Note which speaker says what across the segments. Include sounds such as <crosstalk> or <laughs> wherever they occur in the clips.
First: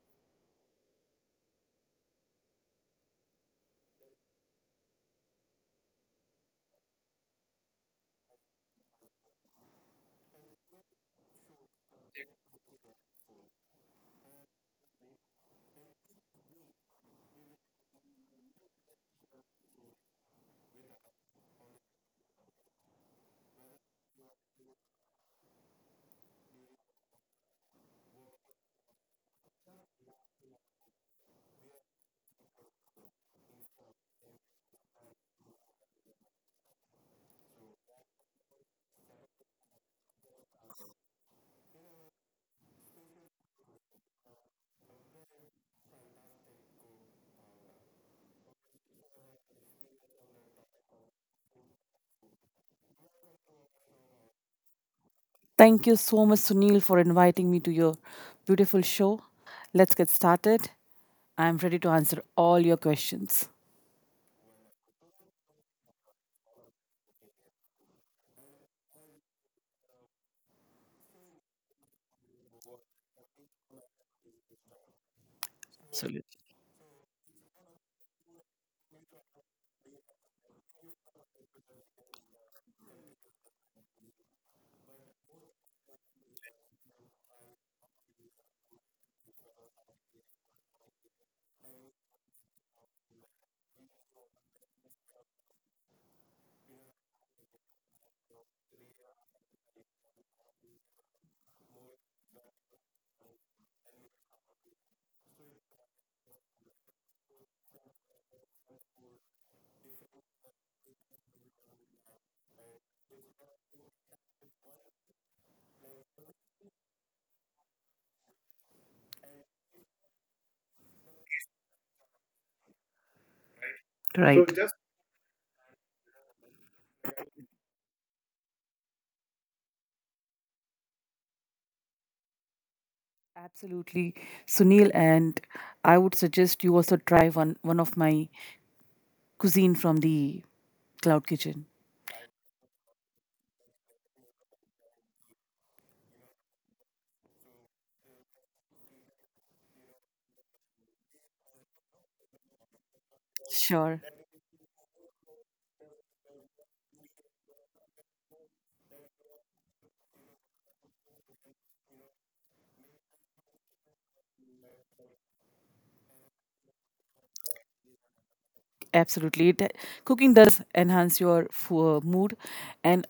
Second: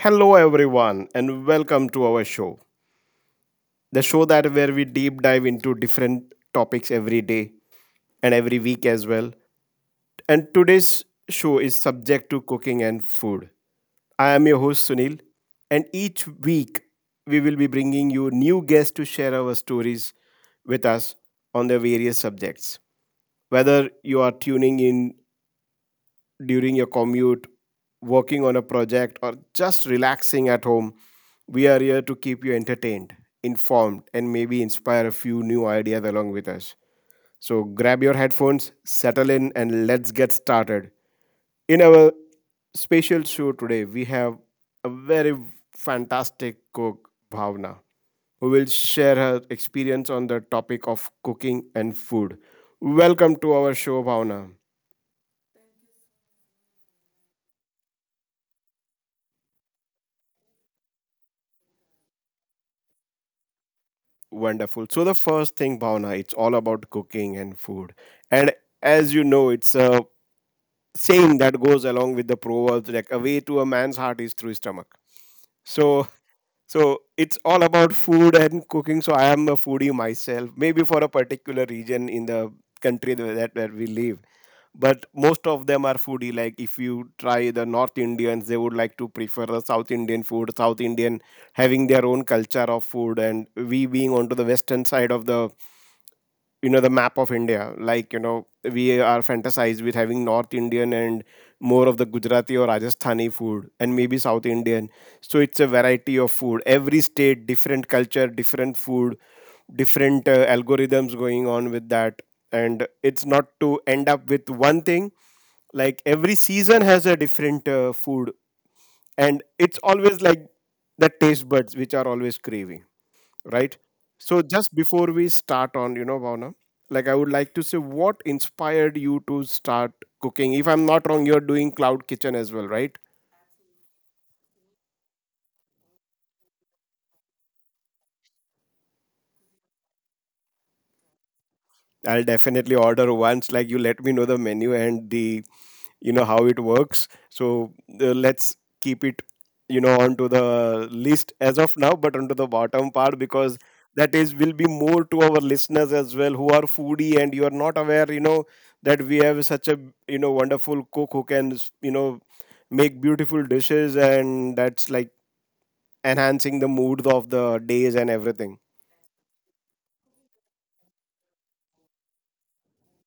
Speaker 1: Hello everyone and welcome to our show. The show that where we deep dive into different topics every day and every week as well. And today's show is subject to cooking and food. I am your host Sunil, and each week we will be bringing you new guests to share our stories with us on the various subjects. Whether you are tuning in during your commute, working on a project, or just relaxing at home, we are here to keep you entertained, informed, and maybe inspire a few new ideas along with us. So grab your headphones, settle in, and let's get started. In our special show today, we have a very fantastic cook, Bhavna, who will share her experience on the topic of cooking and food. Welcome to our show, Bhavna.
Speaker 2: Thank you so much, Sunil, for inviting me to your beautiful show. Let's get started. I'm ready to answer all your questions.
Speaker 1: Wonderful. So the first thing, Bhavna, it's all about cooking and food. And as you know, it's a saying that goes along with the proverb, like a way to a man's heart is through his stomach. So so it's all about food and cooking. So I am a foodie myself, maybe for a particular region in the country that where we live. But most of them are foodie. Like if you try the North Indians, they would like to prefer the South Indian food, South Indian having their own culture of food, and we being onto the western side of the, you know, the map of India, like, you know, we are fantasized with having North Indian and more of the Gujarati or Rajasthani food, and maybe South Indian. So it's a variety of food. Every state, different culture, different food, different algorithms going on with that. And it's not to end up with one thing. Like every season has a different food. And it's always like the taste buds which are always craving, right?
Speaker 2: Right.
Speaker 1: So
Speaker 2: So,
Speaker 1: just before we start on, you know, Bhavna, like I would like to say, what inspired you to start cooking? If I'm not wrong, you're doing cloud kitchen as well, right?
Speaker 2: absolutely, Sunil, and I would suggest you also try one of my cuisine from the Cloud Kitchen.
Speaker 1: I'll definitely order once, like, you let me know the menu and the, you know, how it works. So let's keep it, you know, onto the list as of now, but onto the bottom part, because
Speaker 2: Sure.
Speaker 1: that is will be more to our listeners as well, who are foodie and you are not aware, you know, that we have such a, you know, wonderful cook who can, you know, make beautiful dishes, and that's like enhancing the mood of the days and everything.
Speaker 2: Absolutely. Cooking does enhance your mood. And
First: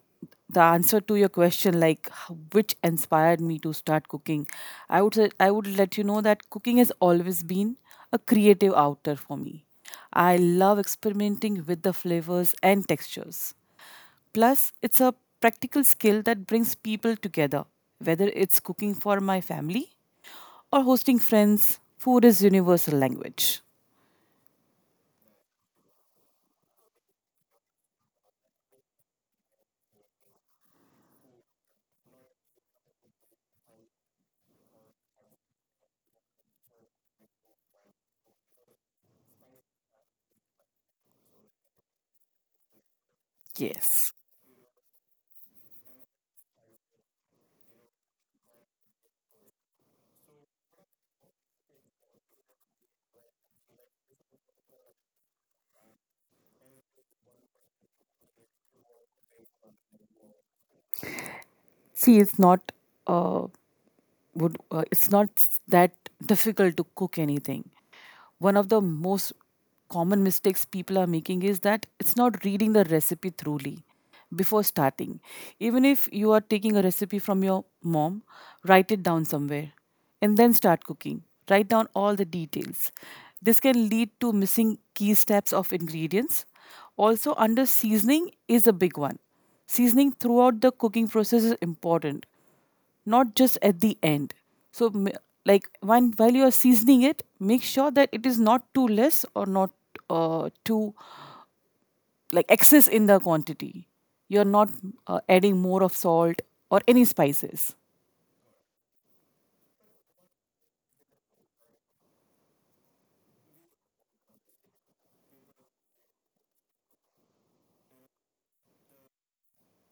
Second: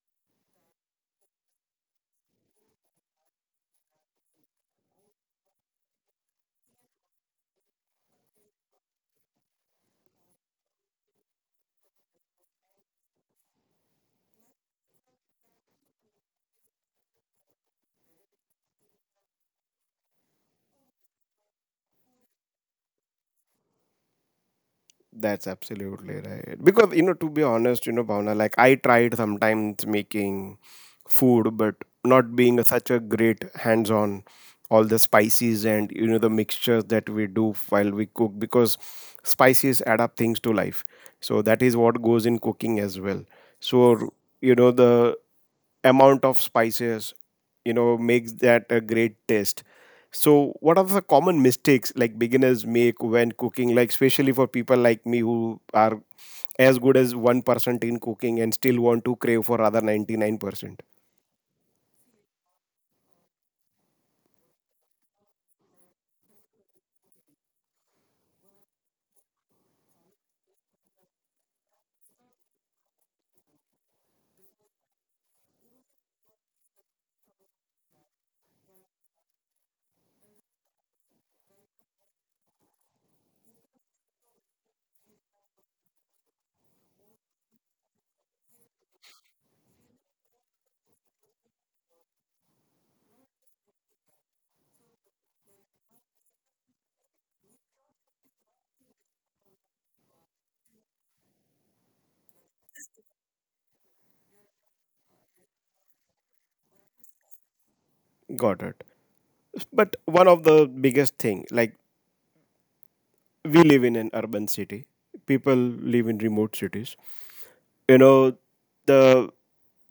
Speaker 2: the answer to your question, like which inspired me to start cooking, I would say, I would let you know that cooking has always been a creative outer for me. I love experimenting with the flavors and textures. Plus, it's a practical skill that brings people together, whether it's cooking for my family or hosting friends. Food is universal language.
Speaker 1: That's absolutely right. Because you know, to be honest, you know, Bhavna, like I tried sometimes making food, but not being a, such a great hands-on all the spices and you know the mixtures that we do while we cook, because spices add up things to life. So that is what goes in cooking as well.
Speaker 2: Yes.
Speaker 1: So you know the amount of spices, you know, makes that a great taste. So what are the common mistakes like beginners make when cooking, like especially for people like me who are as good as 1% in cooking and still want to crave for other 99%?
Speaker 2: See, it's not uh, would it's not s- that difficult to cook anything. One of the most common mistakes people are making is that it's not reading the recipe thoroughly before starting. Even if you are taking a recipe from your mom, write it down somewhere and then start cooking. Write down all the details. This can lead to missing key steps of ingredients. Also, under seasoning is a big one. Seasoning throughout the cooking process is important, not just at the end. So, like when while you are seasoning it, make sure that it is not too less or not too like excess in the quantity. You are not adding more of salt or any spices.
Speaker 1: Got it. But one of the biggest thing, like, we live in an urban city, people live in remote cities, you know, the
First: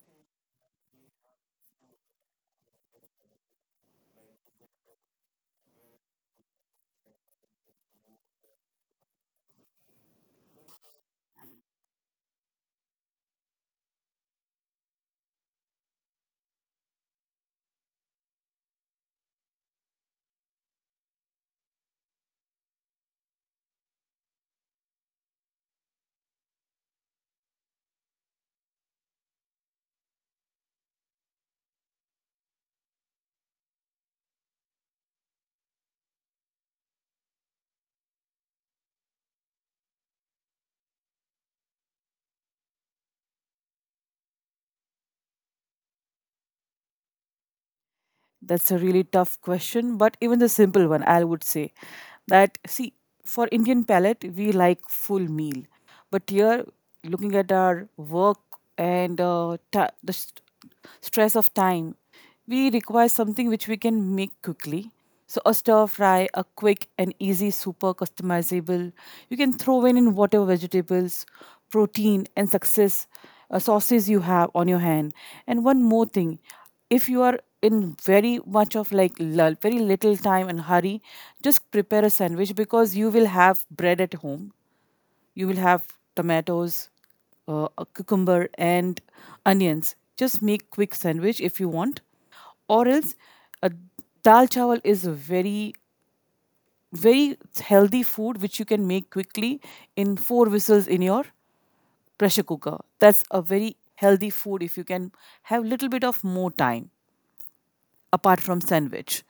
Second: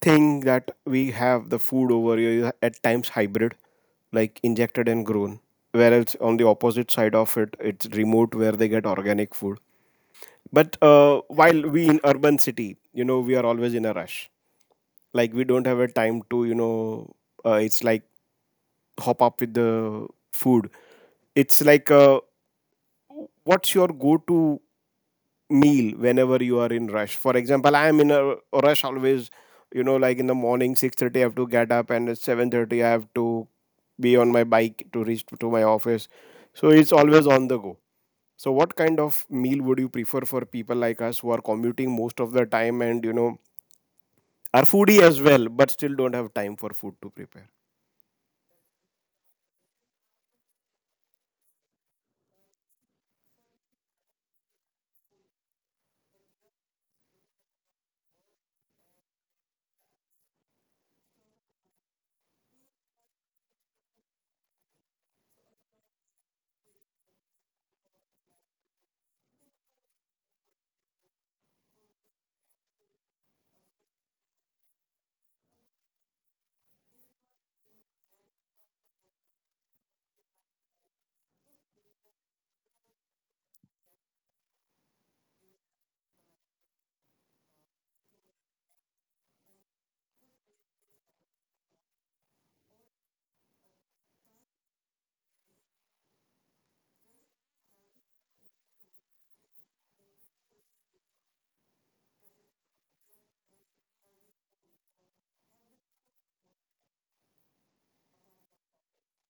Speaker 1: thing that we have the food over here is at times hybrid, like injected and grown, whereas on the opposite side of it, it's remote where they get organic food. But while we in urban city, you know, we are always in a rush. Like we don't have a time to, you know, it's like hop up with the food. It's like what's your go to meal whenever you are in rush? For example, I am in a rush always, you know, like in the morning 6:30 I have to get up, and at 7:30 I have to be on my bike to reach to my office. So it's always on the go. So what kind of meal would you prefer for people like us who are commuting most of the time, and you know, are foodie as well, but still don't have time for food to prepare?
Speaker 2: That's a really tough question, but even the simple one, I would say that see, for Indian palate, we like full meal, but here, looking at our work and the stress of time, we require something which we can make quickly. So a stir fry, a quick and easy, super customizable. You can throw in whatever vegetables, protein, and success sauces you have on your hand. And one more thing, if you are in very much of like very little time and hurry, just prepare a sandwich because you will have bread at home, you will have tomatoes, a cucumber and onions. Just make quick sandwich if you want. Or else, uh, dal chawal is a very, very healthy food which you can make quickly in four whistles in your pressure cooker. That's a very healthy food if you can have little bit of more time apart from sandwich,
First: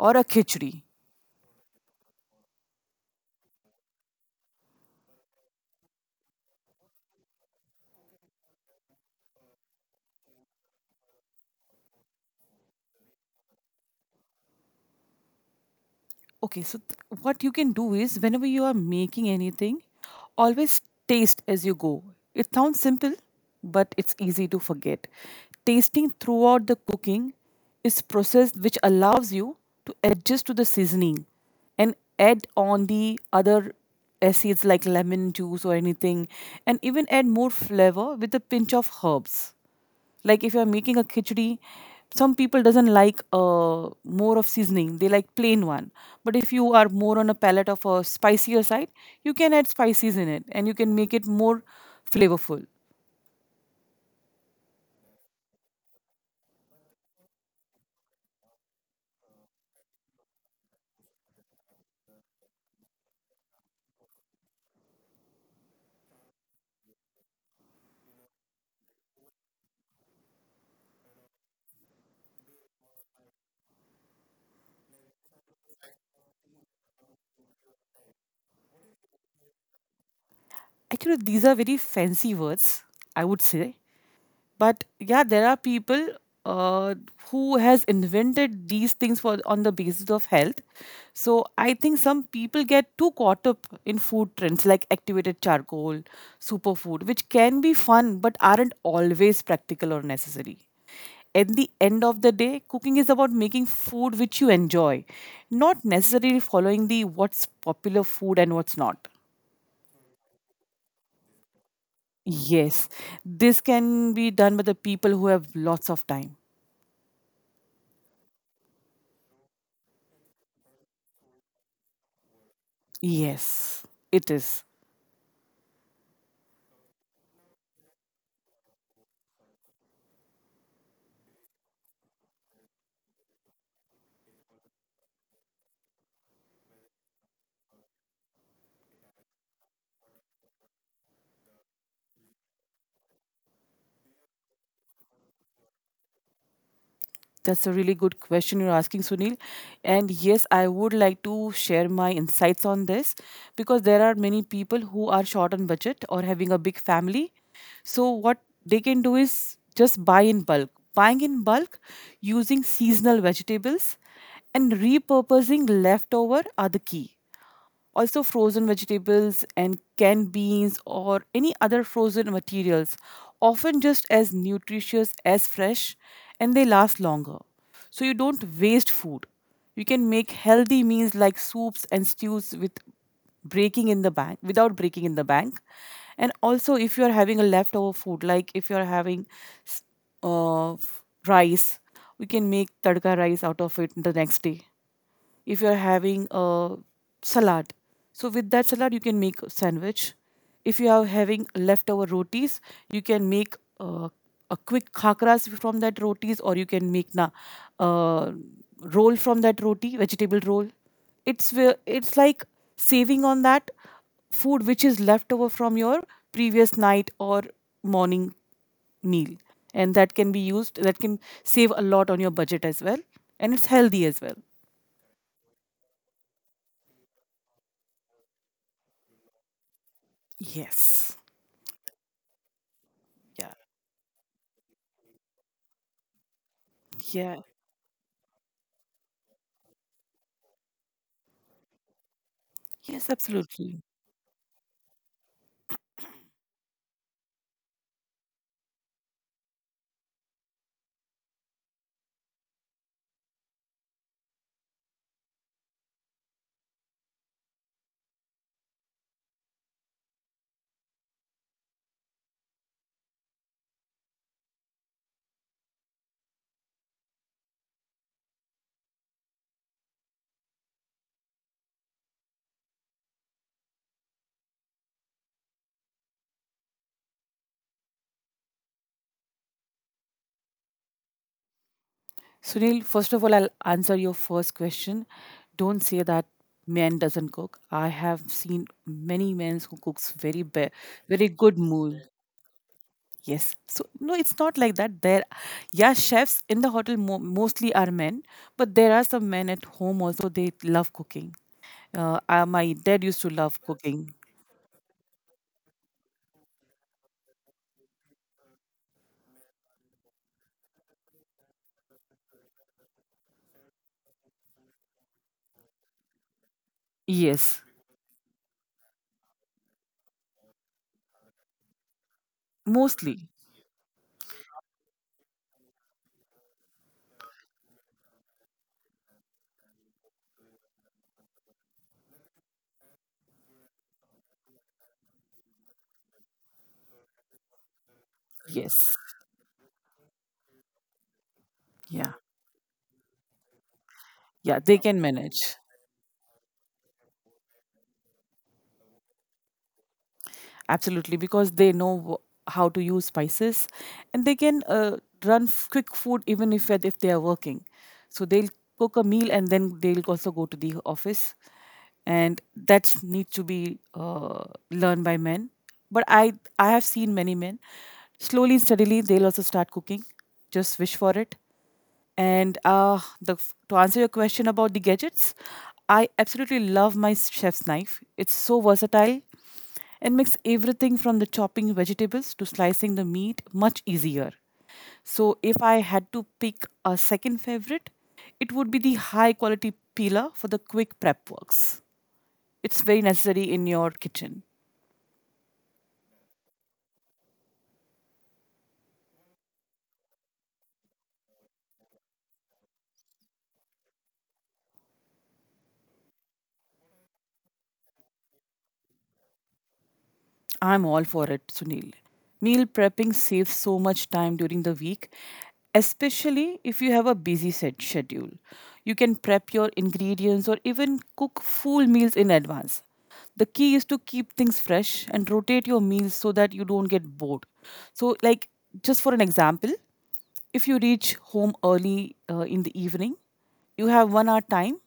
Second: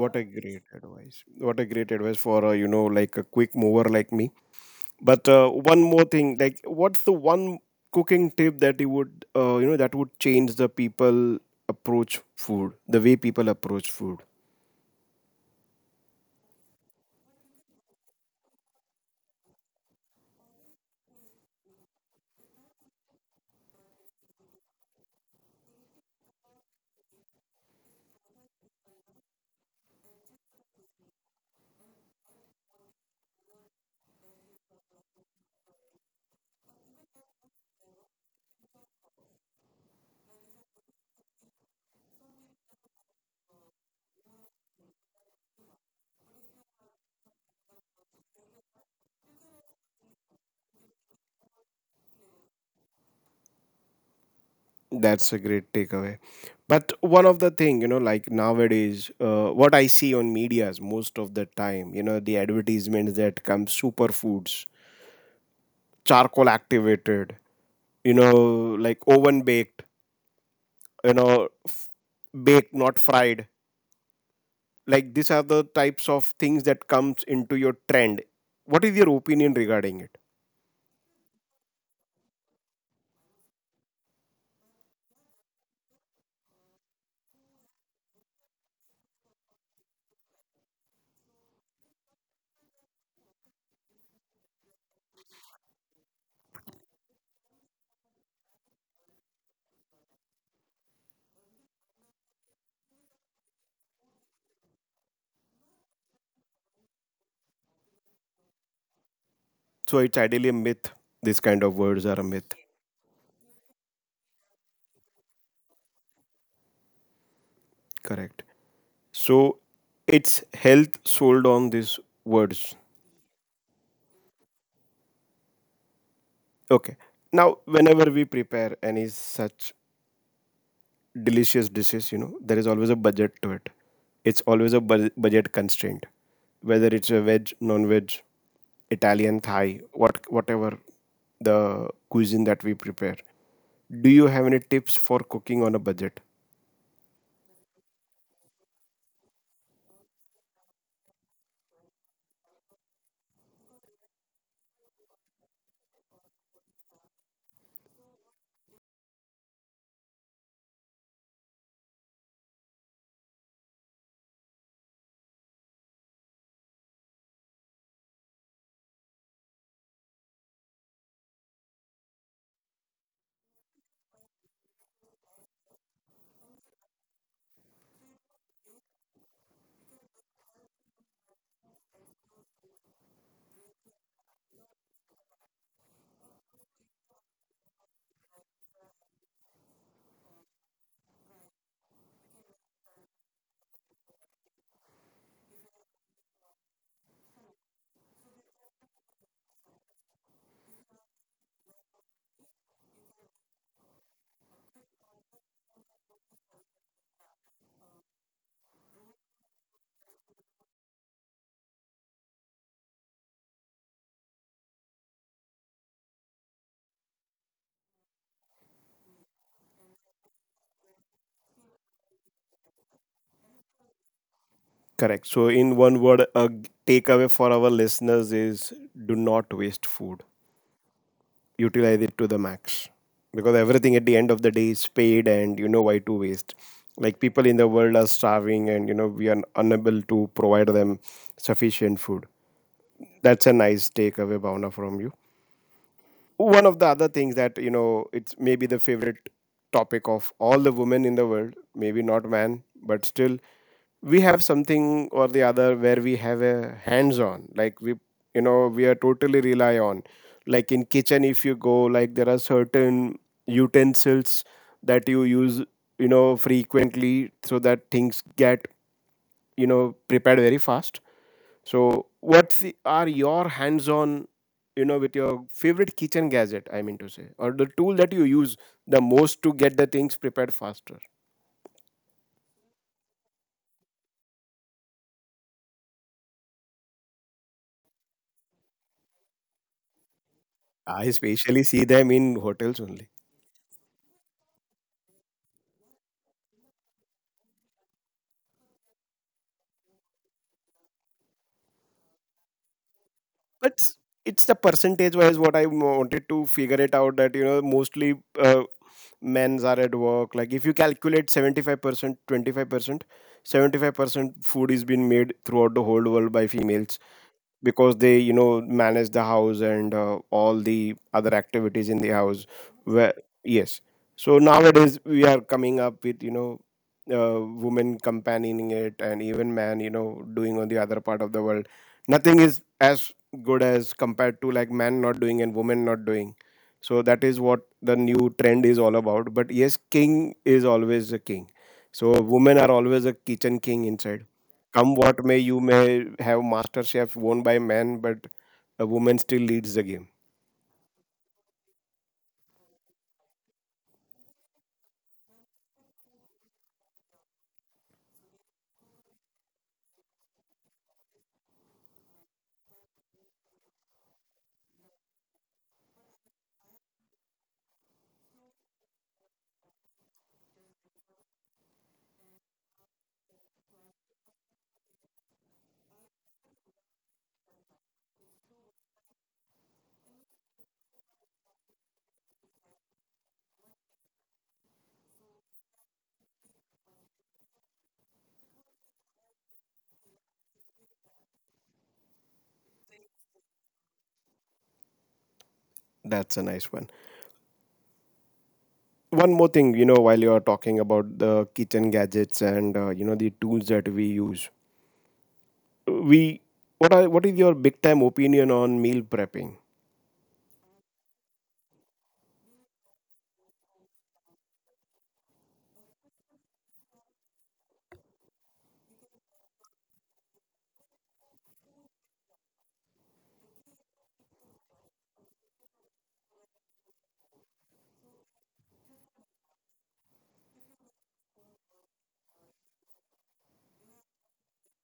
Speaker 1: What a
Speaker 2: a
Speaker 1: great
Speaker 2: khichdi.
Speaker 1: advice, what a great advice for a, you know, like a quick mover like me. But one more thing, like, what's the one cooking tip that you would, you know, that would change the people approach food, the way people approach food?
Speaker 2: Okay, so what you can do is whenever you are making anything, always taste as you go. It sounds simple, but it's easy to forget. Tasting throughout the cooking is process which allows you to adjust to the seasoning and add on the other acids like lemon juice or anything, and even add more flavor with a pinch of herbs. Like if you're making a khichdi, some people doesn't like more of seasoning. They like plain one. But if you are more on a palate of a spicier side, you can add spices in it and you can make it more flavorful.
Speaker 1: That's a great takeaway. But one of the thing, you know, like nowadays, what I see on media's most of the time, you know, the advertisements that come superfoods, charcoal activated, you know, like oven baked, you know, baked not fried, like these are the types of things that comes into your trend. What is your opinion regarding it?
Speaker 2: Actually, these are very fancy words, I would say. But yeah, there are people uh, who has invented these things for on the basis of health. So I think some people get too caught up in food trends like activated charcoal, superfood, which can be fun but aren't always practical or necessary. At the end of the day, cooking is about making food which you enjoy, not necessarily following the what's popular food and what's not.
Speaker 1: So it's ideally a myth? These kind of words are a myth?
Speaker 2: Yes, this can be done by the people who have lots of time.
Speaker 1: Correct. So it's health sold on these words.
Speaker 2: Yes, it is.
Speaker 1: Okay. Now whenever we prepare any such delicious dishes, you know, there is always a budget to it. It's always a budget constraint. Whether it's a veg, non-veg, Italian, Thai, what, whatever the cuisine that we prepare, do you have any tips for cooking on a budget?
Speaker 2: That's a really good question you're asking, Sunil. And yes, I would like to share my insights on this because there are many people who are short on budget or having a big family. So, what they can do is just buy in bulk, buying in bulk, using seasonal vegetables and repurposing leftover are the key. Also, frozen vegetables and canned beans or any other frozen materials, often just as nutritious as fresh, and they last longer. So, you don't waste food. You can make healthy meals like soups and stews with breaking in the bank, without breaking in the bank. And also if you are having a leftover food, like if you are having s- rice, we can make tadka rice out of it the next day. If you're having a salad, so with that salad you can make a sandwich. If you are having leftover rotis, you can make a quick khakras from that rotis, or you can make na uh, roll from that roti, vegetable roll. It's like saving on that food which is left over from your previous night or morning meal. And that can be used. That can save a lot on your budget as well, and it's healthy as well.
Speaker 1: Correct. So in one word, a takeaway for our listeners is, do not waste food,
Speaker 2: Yes.
Speaker 1: utilize it to the max,
Speaker 2: Yeah,
Speaker 1: because everything at the end of the day is paid, and you know why to waste, like
Speaker 2: yeah,
Speaker 1: people in the world are starving, and you know we are unable to provide them sufficient food.
Speaker 2: yes,
Speaker 1: That's a
Speaker 2: absolutely.
Speaker 1: nice takeaway, Bhavna, from you. One of the other things that, you know, it's maybe the favorite topic of all the women in the world, maybe not man, but still we have something or the other where we have a hands on, like we, you know, we are totally rely on, like in kitchen if you go, like there are certain utensils that you use, you know, frequently, so that things get, you know, prepared very fast. So what's the, are your hands on, you know, with your favorite kitchen gadget, I mean to say, or the tool that you use the most to get the things prepared faster?
Speaker 2: Sunil, first of all, I'll answer your first question. Don't say that men doesn't cook. I have seen many men who cooks
Speaker 1: I
Speaker 2: very good
Speaker 1: especially see
Speaker 2: meal.
Speaker 1: them in hotels only.
Speaker 2: Yes. So no, it's not like that. Yeah, chefs in the hotel mo mostly are men, but there are some men at home also. They love cooking. My dad used to love
Speaker 1: But s-
Speaker 2: cooking.
Speaker 1: it's the percentage wise what I wanted to figure it out, that you know mostly men's are at work. Like if you calculate 75%, 25%, 75% food is being made throughout the whole world by females,
Speaker 2: Yes,
Speaker 1: because they you know manage the house and all the other activities in the house, where
Speaker 2: mostly.
Speaker 1: yes. So nowadays we are coming up with, you know, uh, women companioning it, and even man, you know, doing on the other part of the world. Nothing is as good as compared to like man not doing and woman not doing. So that is what the new trend
Speaker 2: Yes.
Speaker 1: is all about. But yes, king is always a king.
Speaker 2: Yeah.
Speaker 1: So women are always a kitchen king inside.
Speaker 2: Yeah, they
Speaker 1: Come
Speaker 2: can
Speaker 1: what may,
Speaker 2: manage.
Speaker 1: you may have Master Chef won by men, but a woman still leads the game.
Speaker 2: Absolutely, because they know how to use spices, and they can run quick food even if they are working. So they'll cook a meal and then they'll also go to the office, and that's need to be learned by men. But I have seen many men slowly and steadily they'll also start cooking. Just wish for it. And to answer your question about the gadgets, I absolutely love my chef's knife. It's so versatile and makes everything from the chopping vegetables to slicing the meat much easier. So, if I had to pick a second favorite, it would be the high quality peeler for the quick prep works. It's very necessary in your kitchen.
Speaker 1: That's a nice one. One more thing, you know, while you are talking about the kitchen gadgets and you know the tools that we use, we, what are, what is your big time opinion on meal prepping?
Speaker 2: I'm all for it, Sunil. Meal prepping saves so much time during the week, especially if you have a busy set schedule. You can prep your ingredients or even cook full meals in advance. The key is to keep things fresh and rotate your meals so that you don't get bored. So, like, just for an example, if you reach home early in the evening, you have 1 hour time.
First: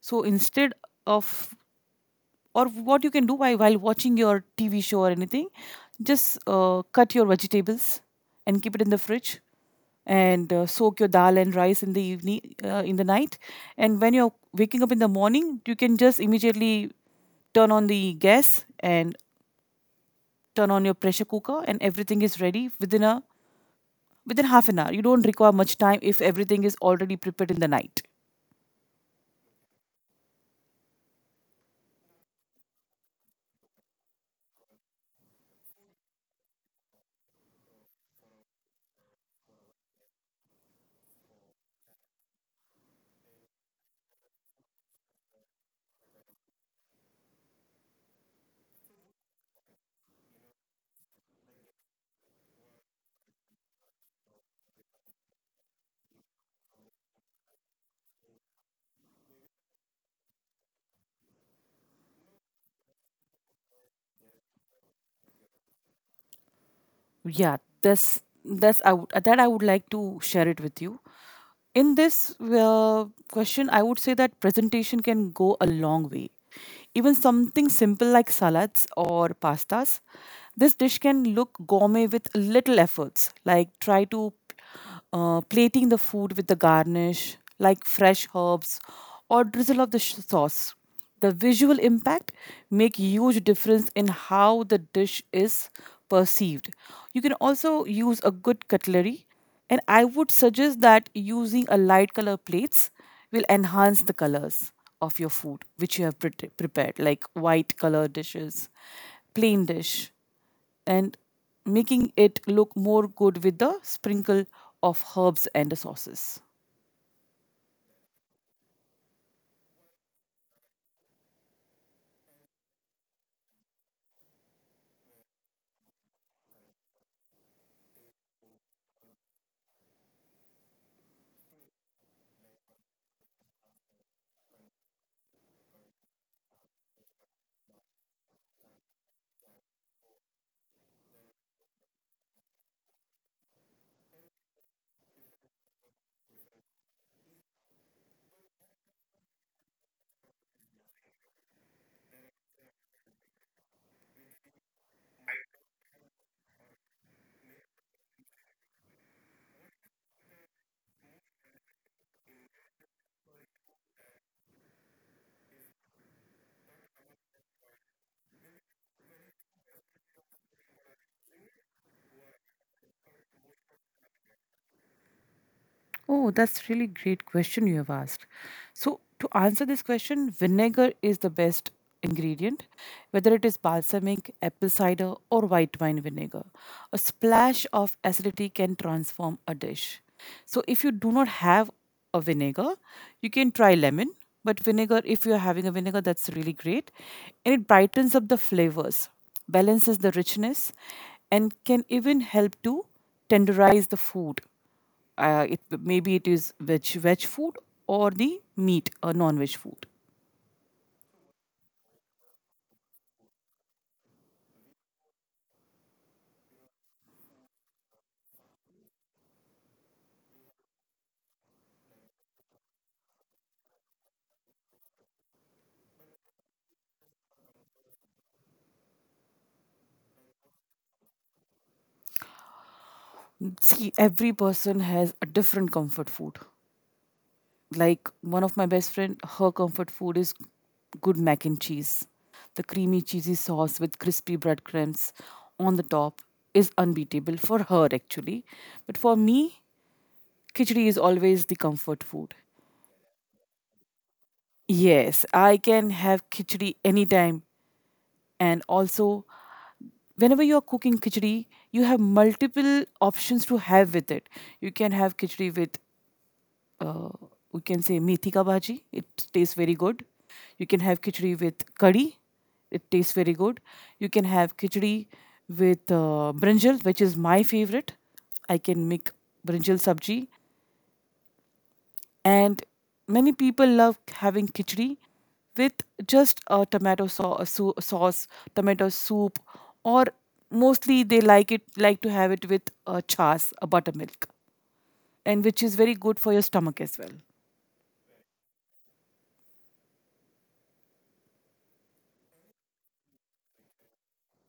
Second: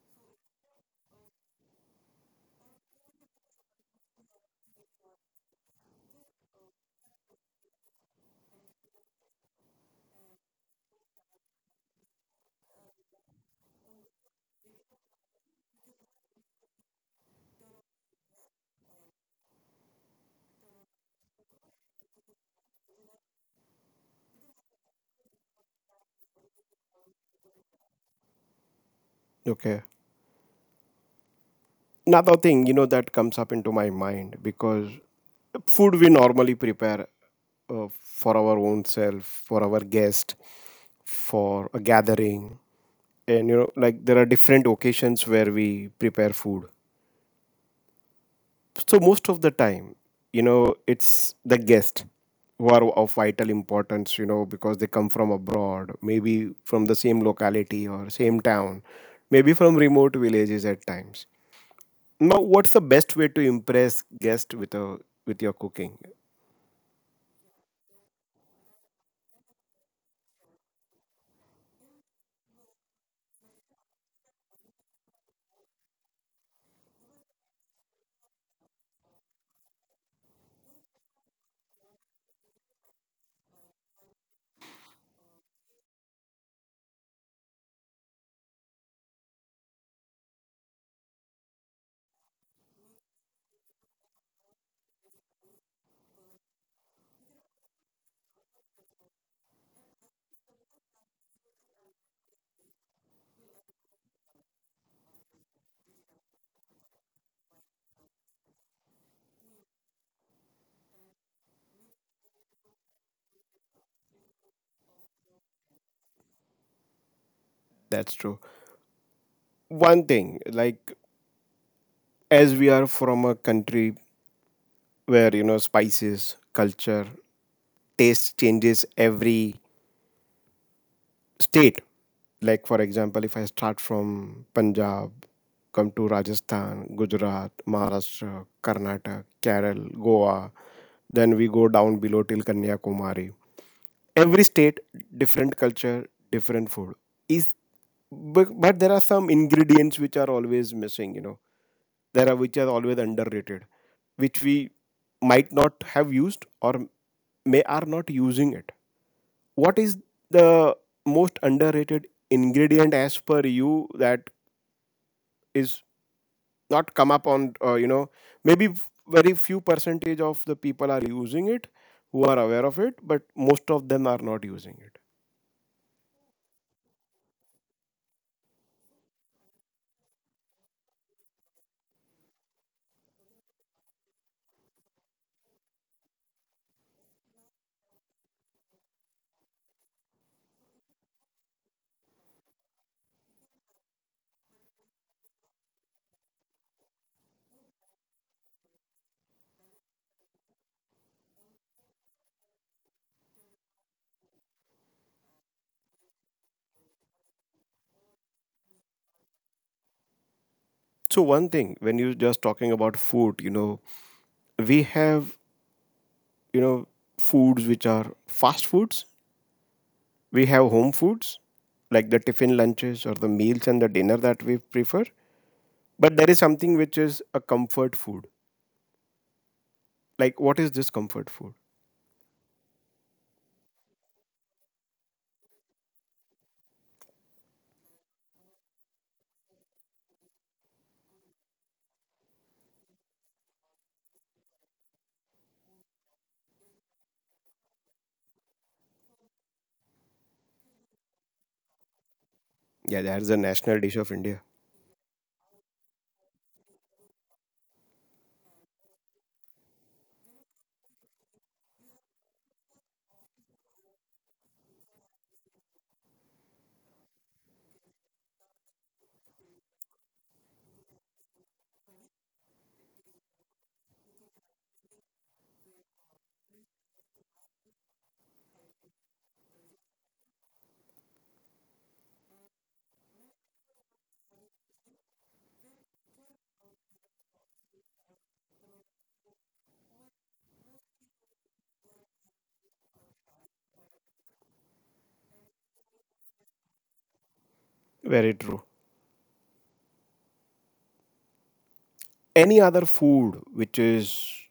Speaker 2: So instead of or what you can do while watching your TV show or anything, just cut your vegetables and keep it in the fridge, and soak your dal and rice in the evening, in the night. And when you're waking up in the morning, you can just immediately turn on the gas and turn on your pressure cooker, and everything is ready within half an hour. You don't require much time if everything is already prepared in the night.
Speaker 1: Okay, another thing, you know, that comes up into my mind, because food we normally prepare for our own self, for our guest, for a gathering, and you know like there are different occasions where we prepare food. So most of the time, you know, it's the guest who are of vital importance, you know, because they come from abroad, maybe from the same locality or same town, maybe from remote villages at times. Now, what's the best way to impress guests with a, with your cooking?
Speaker 2: Yeah, this I would like to share it with you in this question. I would say that presentation can go a long way. Even something simple like salads or pastas, this dish can look gourmet with little efforts. Like, try to plating the food with the garnish like fresh herbs or drizzle of the sauce. The visual impact make huge difference in how the dish is perceived. You can also use a good cutlery, and I would suggest that using a light color plates will enhance the colors of your food which you have prepared, like white color dishes, plain dish, and making it look more good with the sprinkle of herbs and sauces.
Speaker 1: That's true. One thing, like, as we are from a country where, you know, spices, culture, taste changes every state. Like for example, if I start from Punjab, come to Rajasthan, Gujarat, Maharashtra, Karnataka, Kerala, Goa, then we go down below till Kanyakumari. Every state, different culture, different food. Is but there are some ingredients which are always missing. There are which are always underrated which we might not have used or may are not using it. What is the most underrated ingredient as per you that is not come up on? Maybe very few percentage of the people are using it, who are aware of it but most of them are not using it.
Speaker 2: Oh, that's really great question you have asked. So, to answer this question, vinegar is the best ingredient, whether it is balsamic, apple cider, or white wine vinegar. A splash of acidity can transform a dish. So, if you do not have a vinegar, you can try lemon. But vinegar, if you're having a vinegar, that's really great. And it brightens up the flavors, balances the richness, and can even help to tenderize the food. It maybe it is veg food or the meat or non-veg food.
Speaker 1: So one thing, when you just talking about food, we have you know foods which are fast foods, we have home foods like the tiffin lunches or the meals and the dinner that we prefer, but there is something which is a comfort food. Like, what is this comfort food?
Speaker 2: See, every person has a different comfort food. Like, one of my best friend her comfort food is good mac and cheese. The creamy cheesy sauce with crispy breadcrumbs on the top is unbeatable for her actually. But for me, khichdi is always the comfort food.
Speaker 1: Yeah, that's the national dish of India.
Speaker 2: Yes, I can have khichdi anytime. And also, whenever you're cooking khichdi, you have multiple options to have with it. You can have khichdi with, uh, we can say methi ka bhaji. It tastes very good. You can have khichdi with curry. It tastes very good. You can have khichdi with brinjal, which is my favorite. I can make brinjal sabji. And many people love having khichdi with just a tomato sauce, tomato soup, or mostly they like to have it with a chas, a buttermilk, and which is very good for your stomach as well.
Speaker 1: Very true. Any other food which is,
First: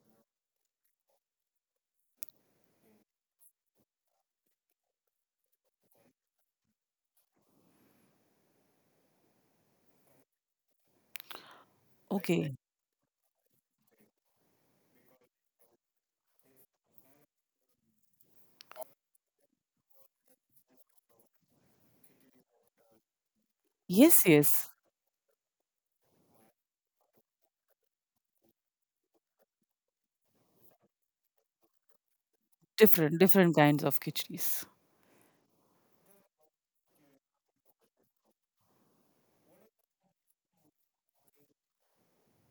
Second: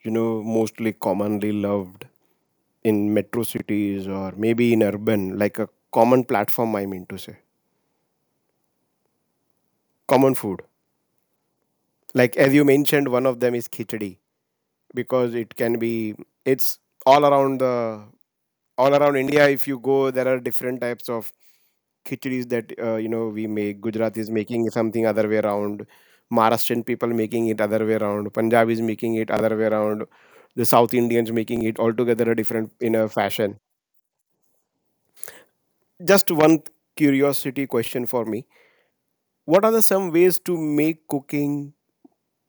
Speaker 1: you know, mostly commonly loved in metro cities or maybe in urban, like a common platform, I mean to say, common food. Like
Speaker 2: Okay.
Speaker 1: as you mentioned, one of them is khichdi because it can be, it's all around the all around India. If you go, there are different types of khichdis that you know we make. Gujarat
Speaker 2: Yes,
Speaker 1: is making
Speaker 2: yes.
Speaker 1: something other way around. Maharashtrian people making it other way around. Punjab is making it other way around. The South Indians making it altogether a different in a
Speaker 2: Different
Speaker 1: fashion.
Speaker 2: kinds of khichdis.
Speaker 1: Just one curiosity question for me: what are the some ways to make cooking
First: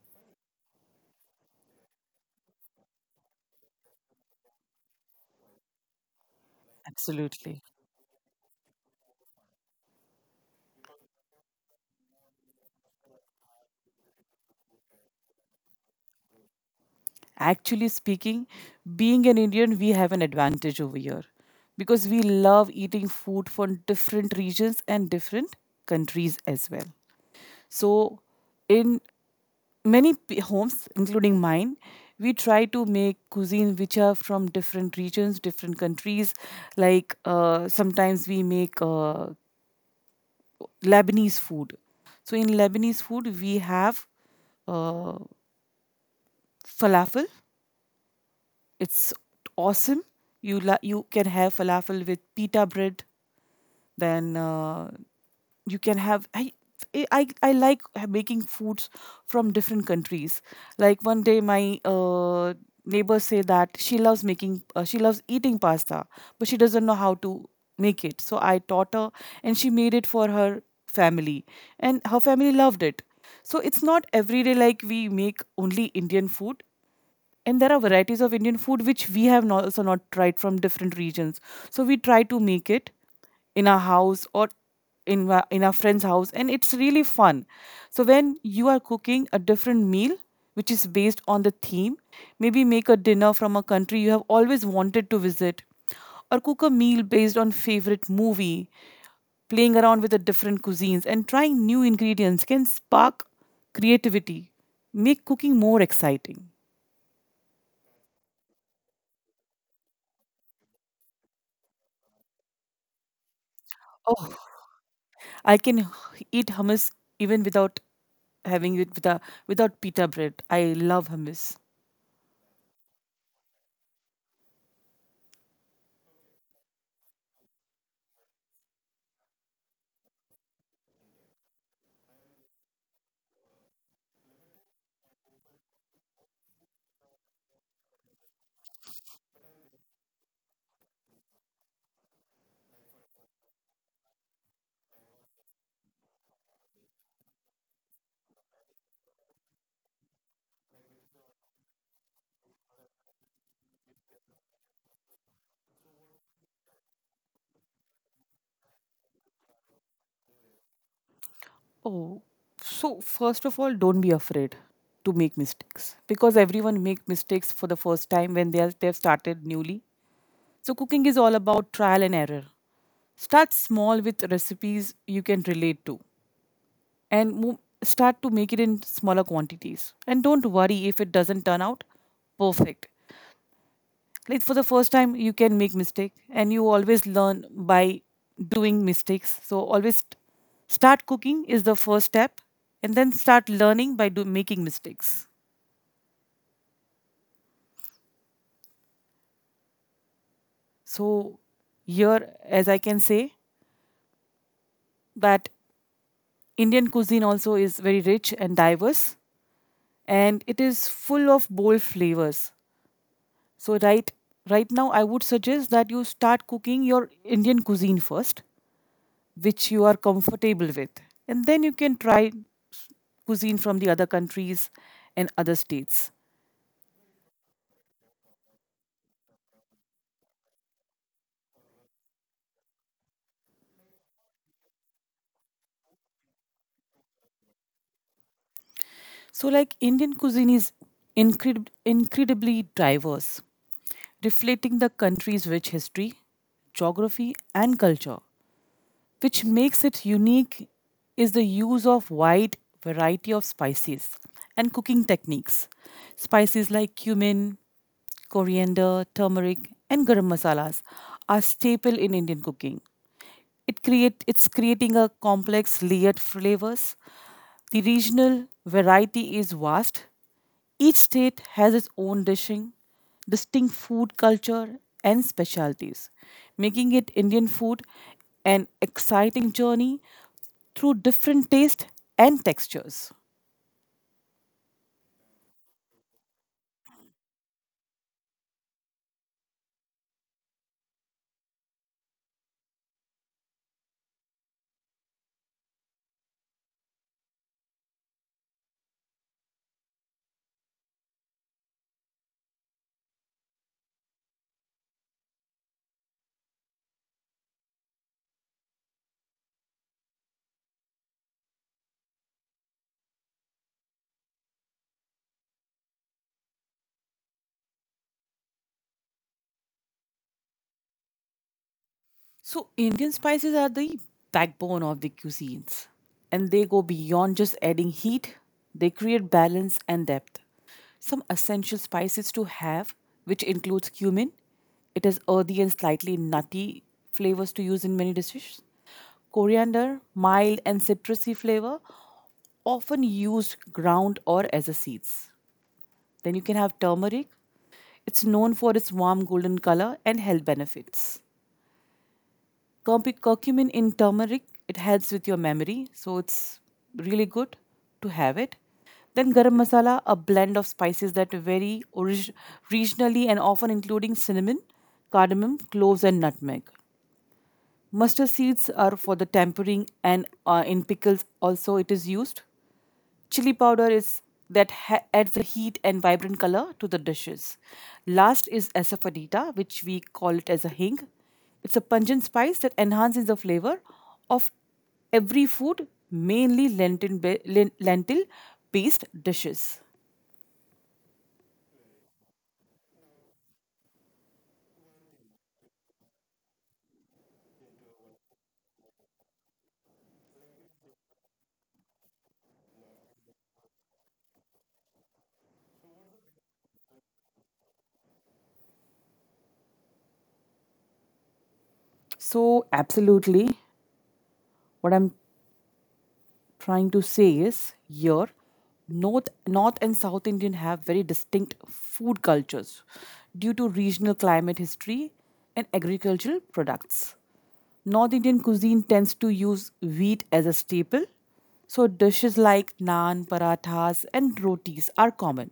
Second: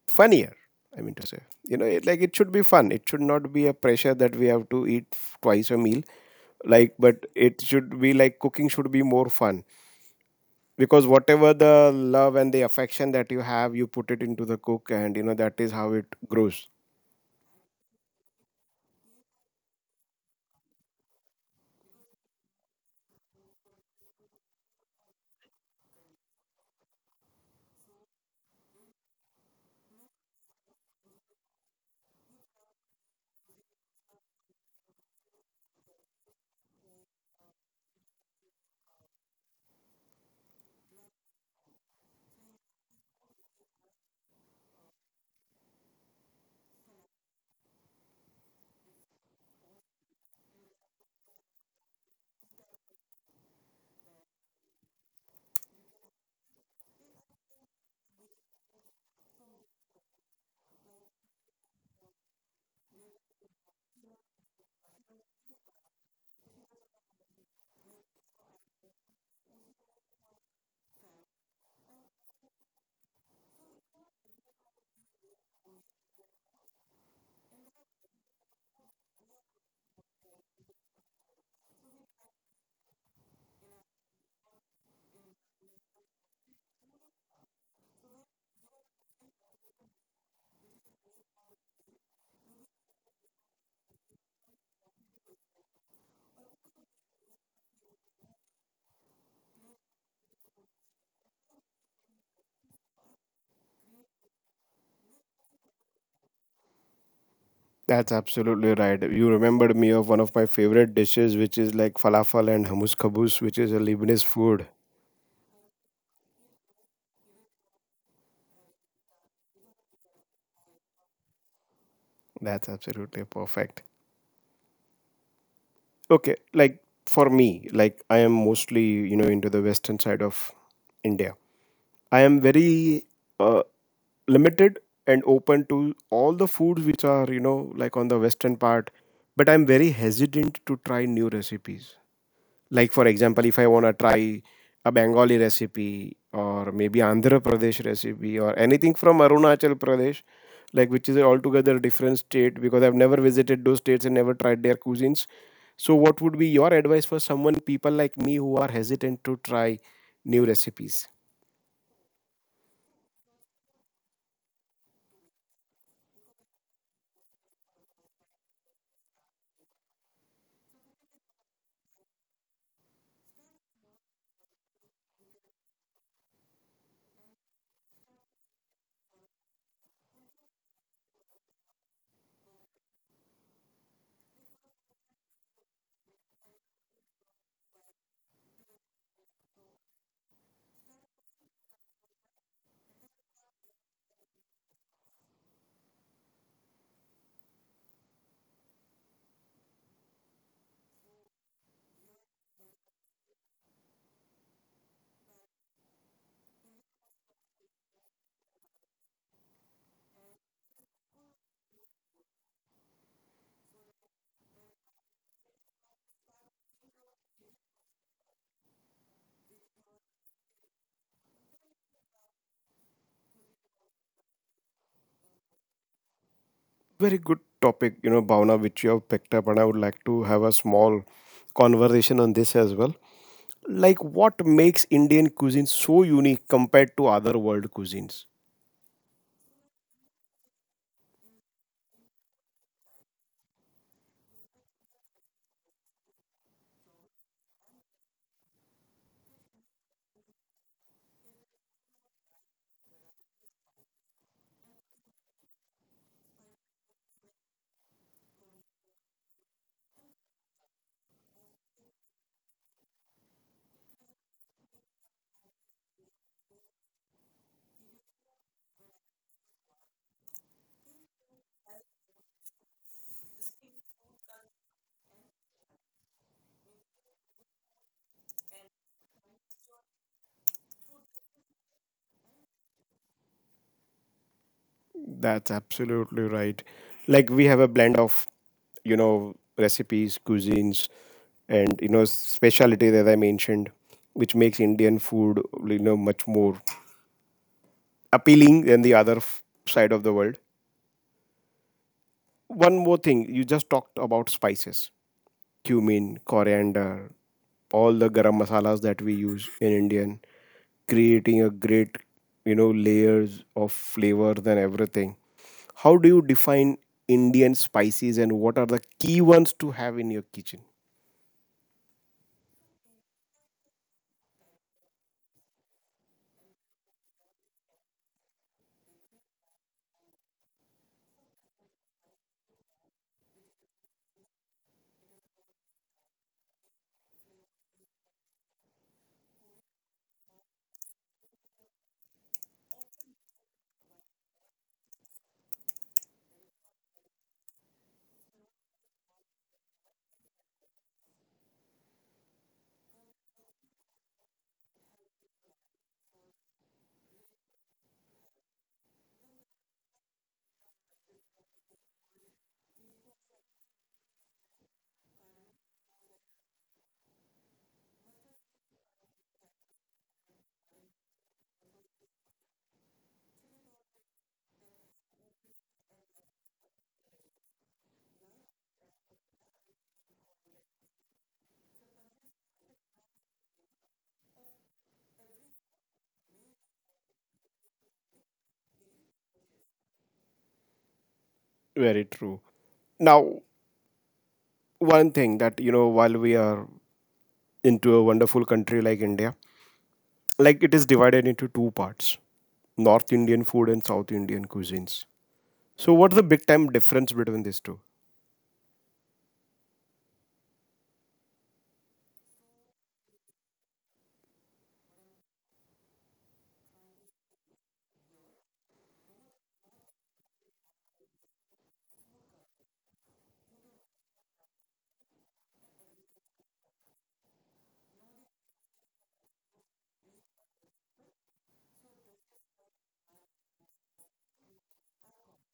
Speaker 1: funnier, I mean to say, you know it, like it should be fun, it should not be a pressure that we have to eat twice a meal, like, but it
Speaker 2: Absolutely.
Speaker 1: should be like cooking should be more fun. Because whatever the love and the affection that you have, you put it into the cook, and you know that is how it grows.
Speaker 2: Actually speaking, being an Indian, we have an advantage over here because we love eating food from different regions and different countries as well. So, in many homes, including mine, we try to make cuisine which are from different regions, different countries. Like sometimes we make Lebanese food. So, in Lebanese food, we have uh, falafel. It's awesome. You can have falafel with pita bread. Then you can have I like making foods from different countries. Like one day my neighbors say that she loves making she loves eating pasta, but she doesn't know how to make it. So I taught her, and she made it for her family, and her family loved it. So it's not every day like we make only Indian food, and there are varieties of Indian food which we have not, also not tried from different regions. So we try to make it in our house or in in our friend's house, and it's really fun. So when you are cooking a different meal which is based on the theme, maybe make a dinner from a country you have always wanted to visit, or cook a meal based on favorite movie, playing around with the different cuisines and trying new ingredients can spark creativity, make cooking more exciting.
Speaker 1: That's absolutely right. You remembered me of one of my favorite dishes, which is like falafel and hummus kabus, which is a Lebanese food.
Speaker 2: I can h- eat hummus even without having it with a, without pita bread. I love hummus.
Speaker 1: That's absolutely perfect. Okay, like for me, like I am mostly, you know, into the western side of India. I am very uh, limited and open to all the foods which are, you know, like on the western part, but I'm very hesitant to try new recipes. Like, for example, if I want to try a Bengali recipe or maybe Andhra Pradesh recipe or anything from Arunachal Pradesh, like which is an altogether different state because I've never visited those states and never tried their cuisines. So, what would be your advice for someone, people like me who are hesitant to try new recipes?
Speaker 2: Oh, so first of all, don't be afraid to make mistakes because everyone make mistakes for the first time when they've started newly. So cooking is all about trial and error. Start small with recipes you can relate to and start to make it in smaller quantities. And don't worry if it doesn't turn out perfect. Like for the first time you can make mistake and you always learn by doing mistakes, so always start cooking is the first step, and then start learning by making mistakes. So here, as I can say, that Indian cuisine also is very rich and diverse, and it is full of bold flavors. So right now I would suggest that you start cooking your Indian cuisine first, which you are comfortable with, and then you can try cuisine from the other countries and other states.
Speaker 1: Very good topic, you know, Bhavna, which you have picked up, and I would like to have a small conversation on this as well. Like, what makes Indian cuisine so unique compared to other world cuisines?
Speaker 2: So, like Indian cuisine is incredibly diverse, reflecting the country's rich history, geography, and culture. Which makes it unique is the use of wide variety of spices and cooking techniques. Spices like cumin, coriander, turmeric, and garam masalas are staple in Indian cooking. It's creating a complex layered flavors. The regional variety is vast. Each state has its own dishing, distinct food culture, and specialties, making it Indian food an exciting journey through different tastes and textures.
Speaker 1: That's absolutely right. Like we have a blend of, you know, recipes, cuisines, and you know, specialty that I mentioned, which makes Indian food, you know, much more appealing than the other side of the world. One more thing, you just talked about spices, cumin, coriander, all the garam masalas that we use in Indian, creating a great, you know, layers of flavors and everything. How do you define Indian spices and what are the key ones to have in your kitchen?
Speaker 2: So, Indian spices are the backbone of the cuisines, and they go beyond just adding heat, they create balance and depth. Some essential spices to have, which includes cumin, it has earthy and slightly nutty flavors to use in many dishes, coriander, mild and citrusy flavor, often used ground or as a seeds. Then you can have turmeric, it's known for its warm golden color and health benefits. Curcumin in turmeric, it helps with your memory, so it's really good to have it. Then garam masala, a blend of spices that vary orig- regionally and often including cinnamon, cardamom, cloves, and nutmeg. Mustard seeds are for the tempering, and in pickles also it is used. Chili powder is that adds a heat and vibrant color to the dishes. Last is asafoetida, which we call it as a hing. It's a pungent spice that enhances the flavor of every food, mainly lentil, lentil based dishes.
Speaker 1: Very true. Now, one thing that, you know, while we are into a wonderful country like India, like it is divided into two parts, North Indian food and South Indian cuisines. So, what's the big time difference between these two?
Speaker 2: So, absolutely, what I'm trying to say is here, north and south Indian have very distinct food cultures due to regional climate, history, and agricultural products. North Indian cuisine tends to use wheat as a staple, so dishes like naan, parathas, and rotis are common.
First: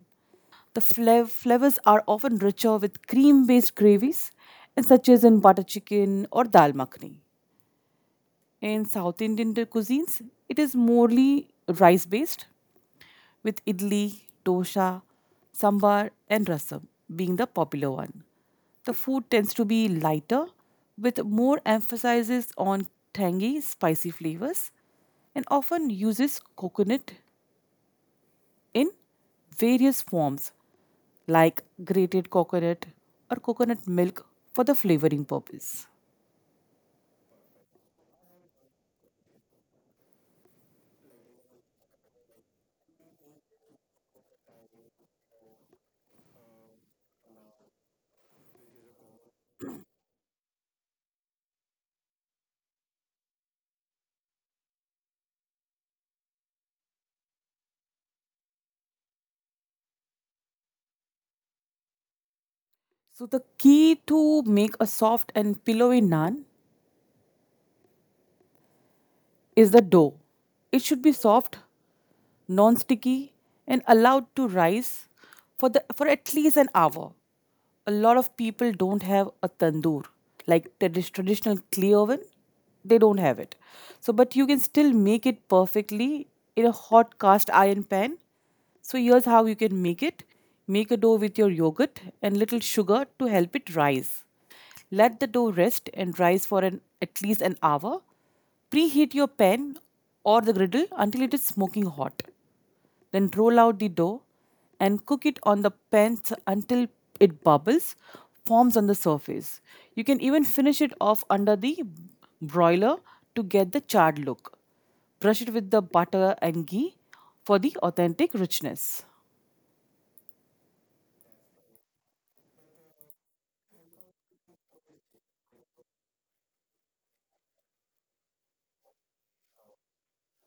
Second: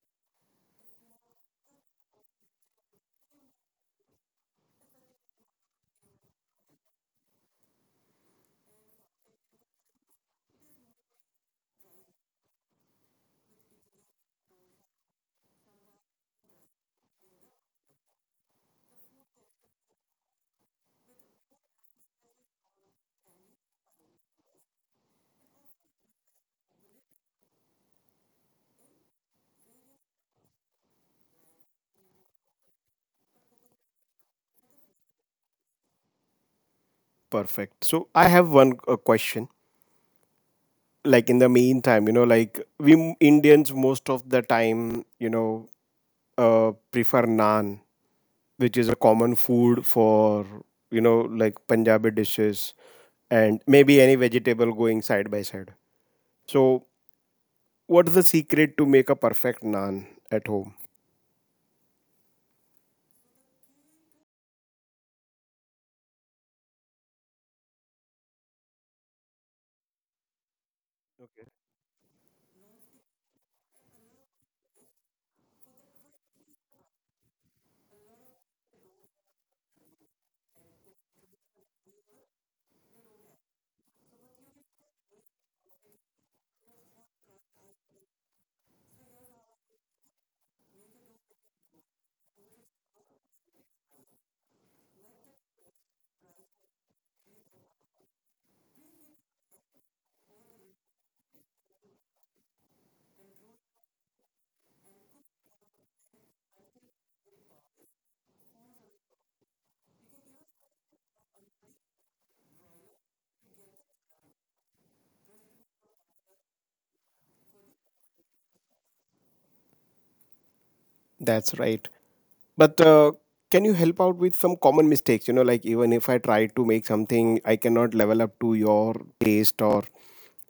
Speaker 2: The flavors are often richer with cream based gravies, and such as in butter chicken or dal makhni. In South Indian cuisines, it is morely rice based, with idli, dosa, sambar, and rasam being the popular one. The food tends to be lighter, with more emphasis on tangy, spicy flavors, and often uses coconut in various forms like grated coconut or coconut milk for the flavoring purpose.
Speaker 1: Perfect. So, I have one question, like in the meantime, you know, like we Indians, most of the time, you know, prefer naan, which is a common food for, you know, like Punjabi dishes, and maybe any vegetable going side by side. So, what's the secret to make a perfect naan at home?
Speaker 2: So the key to make a soft and pillowy naan is the dough. It should be soft, non sticky, and allowed to rise for, the, for at least an hour. A lot of people don't have a tandoor, like the traditional clay oven, they don't have it. So, but you can still make it perfectly in a hot cast iron pan. So, here's how you can make it: make a dough with your yogurt and little sugar to help it rise. Let the dough rest and rise for an, at least an hour. Preheat your pan or the griddle until it is smoking hot. Then roll out the dough and cook it on the pan until it bubbles, forms on the surface. You can even finish it off under the broiler to get the charred look. Brush it with the butter and ghee for the authentic richness.
Speaker 1: That's right. But can you help out with some common mistakes, you know, like even if I try to make something I cannot level up to your taste, or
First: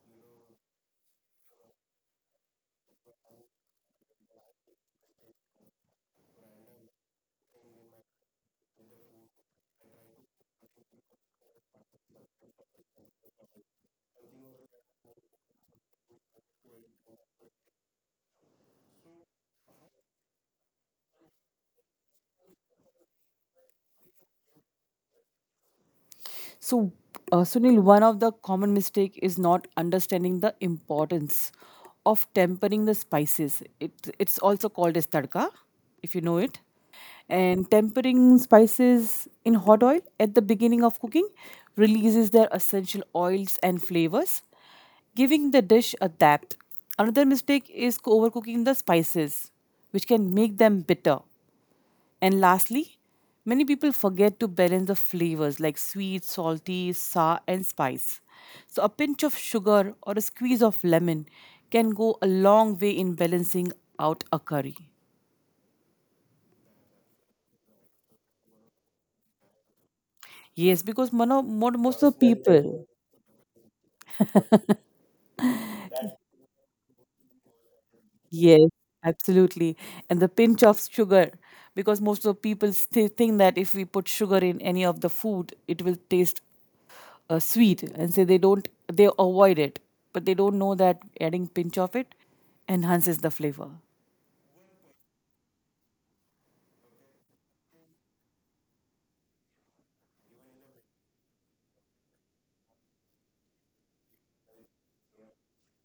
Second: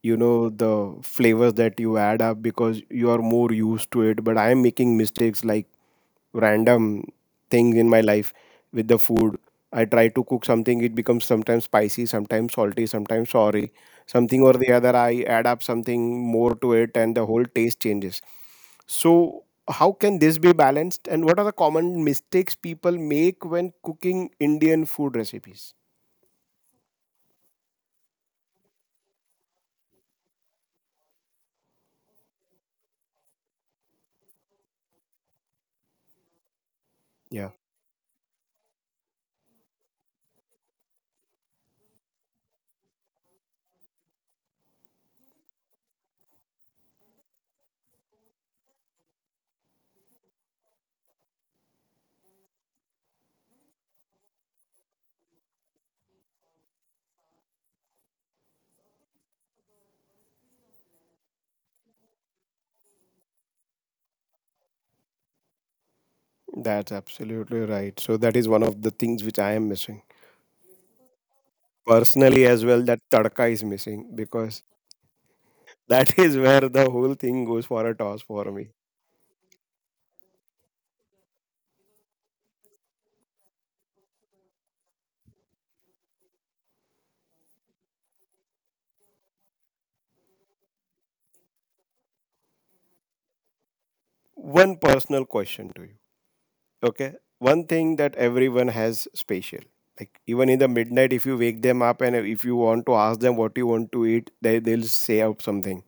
Speaker 1: you know the flavors that you add up because you are more used to it, but I am making mistakes like random things in my life with the food. I try to cook something, it becomes sometimes spicy, sometimes salty, sometimes sorry, something or the other, I add up something more to it and the whole taste changes. So, how can this be balanced, and what are the common mistakes people make when cooking Indian food recipes?
Speaker 2: So, Sunil, one of the common mistake is not understanding the importance of tempering the spices. It it's also called as tadka, if you know it.
Speaker 1: Yeah,
Speaker 2: And tempering spices in hot oil at the beginning of cooking releases their essential oils and flavors, giving the dish a depth. Another mistake is overcooking the spices, which can make them bitter. And lastly, many people forget to balance the flavors like sweet, salty, sour, and spice. So, a pinch of sugar or a squeeze of lemon can go a long way in balancing out a curry.
Speaker 1: that's absolutely right, so that is one of the things which I am missing
Speaker 2: Yes, because most of the
Speaker 1: personally as well,
Speaker 2: people,
Speaker 1: that tadka is missing because that <laughs> is where the whole thing goes for a toss for me.
Speaker 2: yes, absolutely. And the pinch of sugar, because most of people still think that if we put sugar in any of the food, it will taste sweet, and so they don't they avoid it, but they don't know that adding pinch of it enhances the flavor.
Speaker 1: One personal question to you. Okay, one thing that everyone has special, like even in the midnight if you wake them up and if you want to ask them what you want to eat, they'll say out something.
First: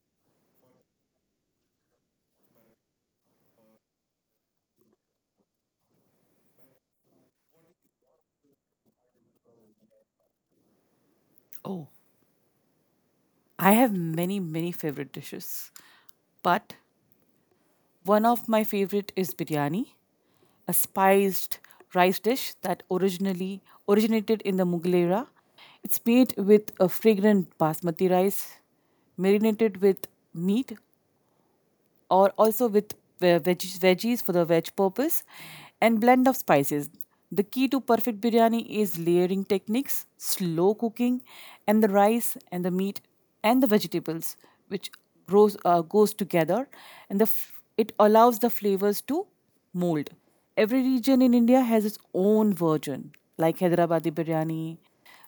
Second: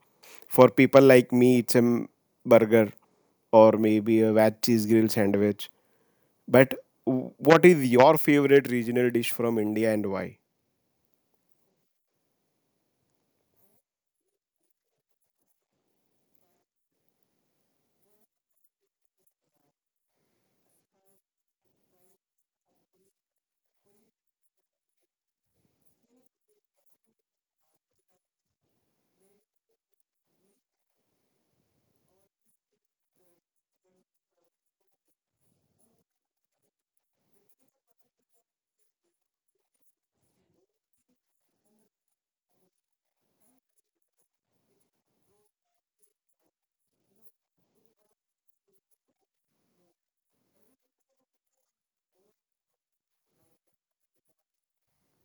Speaker 1: For people like me it's a burger, or maybe a veg cheese grill sandwich. But what is your favorite regional dish from India, and why?
Speaker 2: Oh, I have many favorite dishes, but one of my favorite is biryani, a spiced rice dish that originally originated in the Mughal era. It's made with a fragrant basmati rice, marinated with meat or also with veggies for the veg purpose, and blend of spices. The key to perfect biryani is layering techniques, slow cooking, and the rice and the meat and the vegetables, which grows goes together, and the it allows the flavors to mold. Every region in India has its own version, like Hyderabadi biryani,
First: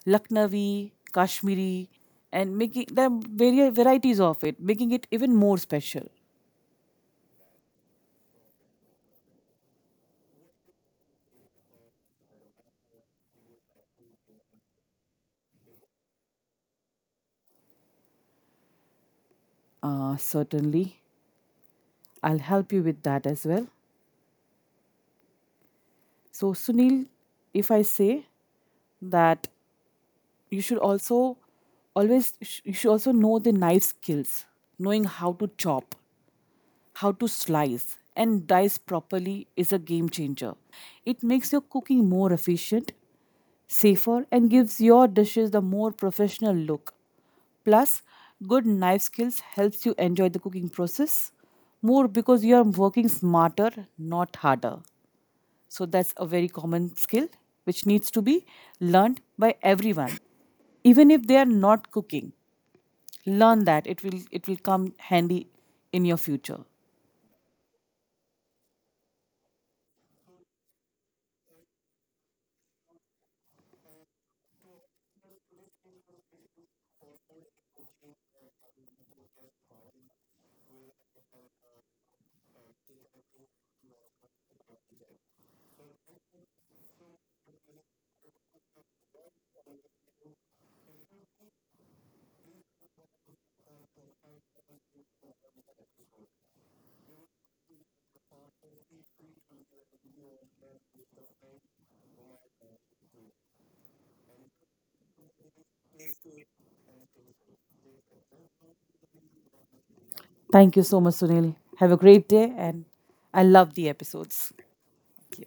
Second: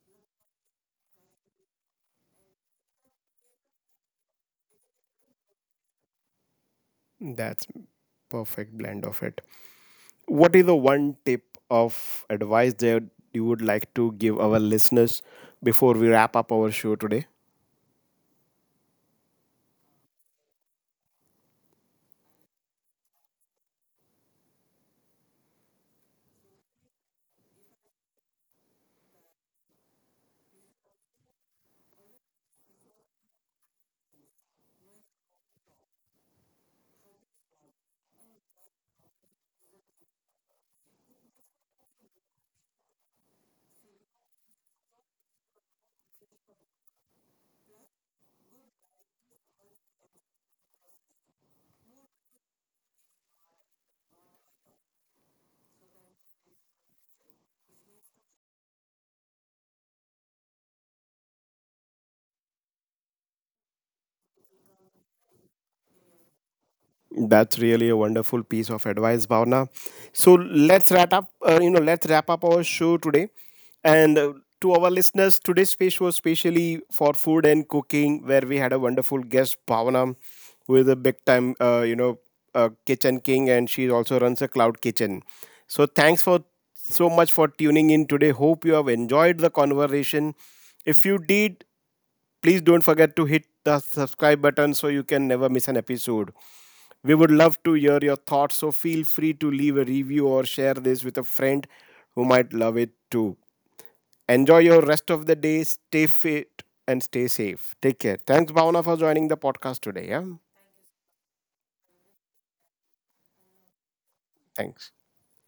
Speaker 2: Lucknowi, Kashmiri, and making there are various varieties of it, making it even more special.
Speaker 1: That's perfect blend of it. What is the one tip of advice that you would like to give our listeners before we wrap up our show today?
Speaker 2: Certainly, I'll help you with that as well. So, Sunil, if I say that you should also always, you should also know the knife skills, knowing how to chop, how to slice and dice properly is a game changer. It makes your cooking more efficient, safer, and gives your dishes the more professional look. Plus, good knife skills helps you enjoy the cooking process more because you are working smarter, not harder. So that's a very common skill which needs to be learned by everyone. Even if they are not cooking, learn that. It will come handy in your future.
Speaker 1: That's really a wonderful piece of advice, Bhavna. So let's wrap up. Let's wrap up our show today. And to our listeners, today's space was specially for food and cooking, where we had a wonderful guest, Bhavna, who is a big time, kitchen king, and she also runs a cloud kitchen. So thanks for so much for tuning in today. Hope you have enjoyed the conversation. If you did, please don't forget to hit the subscribe button so you can never miss an episode. We would love to hear your thoughts, so feel free to leave a review or share this with a friend who might love it too. Enjoy your rest of the day, stay fit, and stay safe. Take care. Thanks, Bhavna, for joining the podcast today. Yeah,
Speaker 2: Thank you so much, Sunil. Have a great day, and I love the episodes.
Speaker 1: thanks.
Speaker 2: Thank you.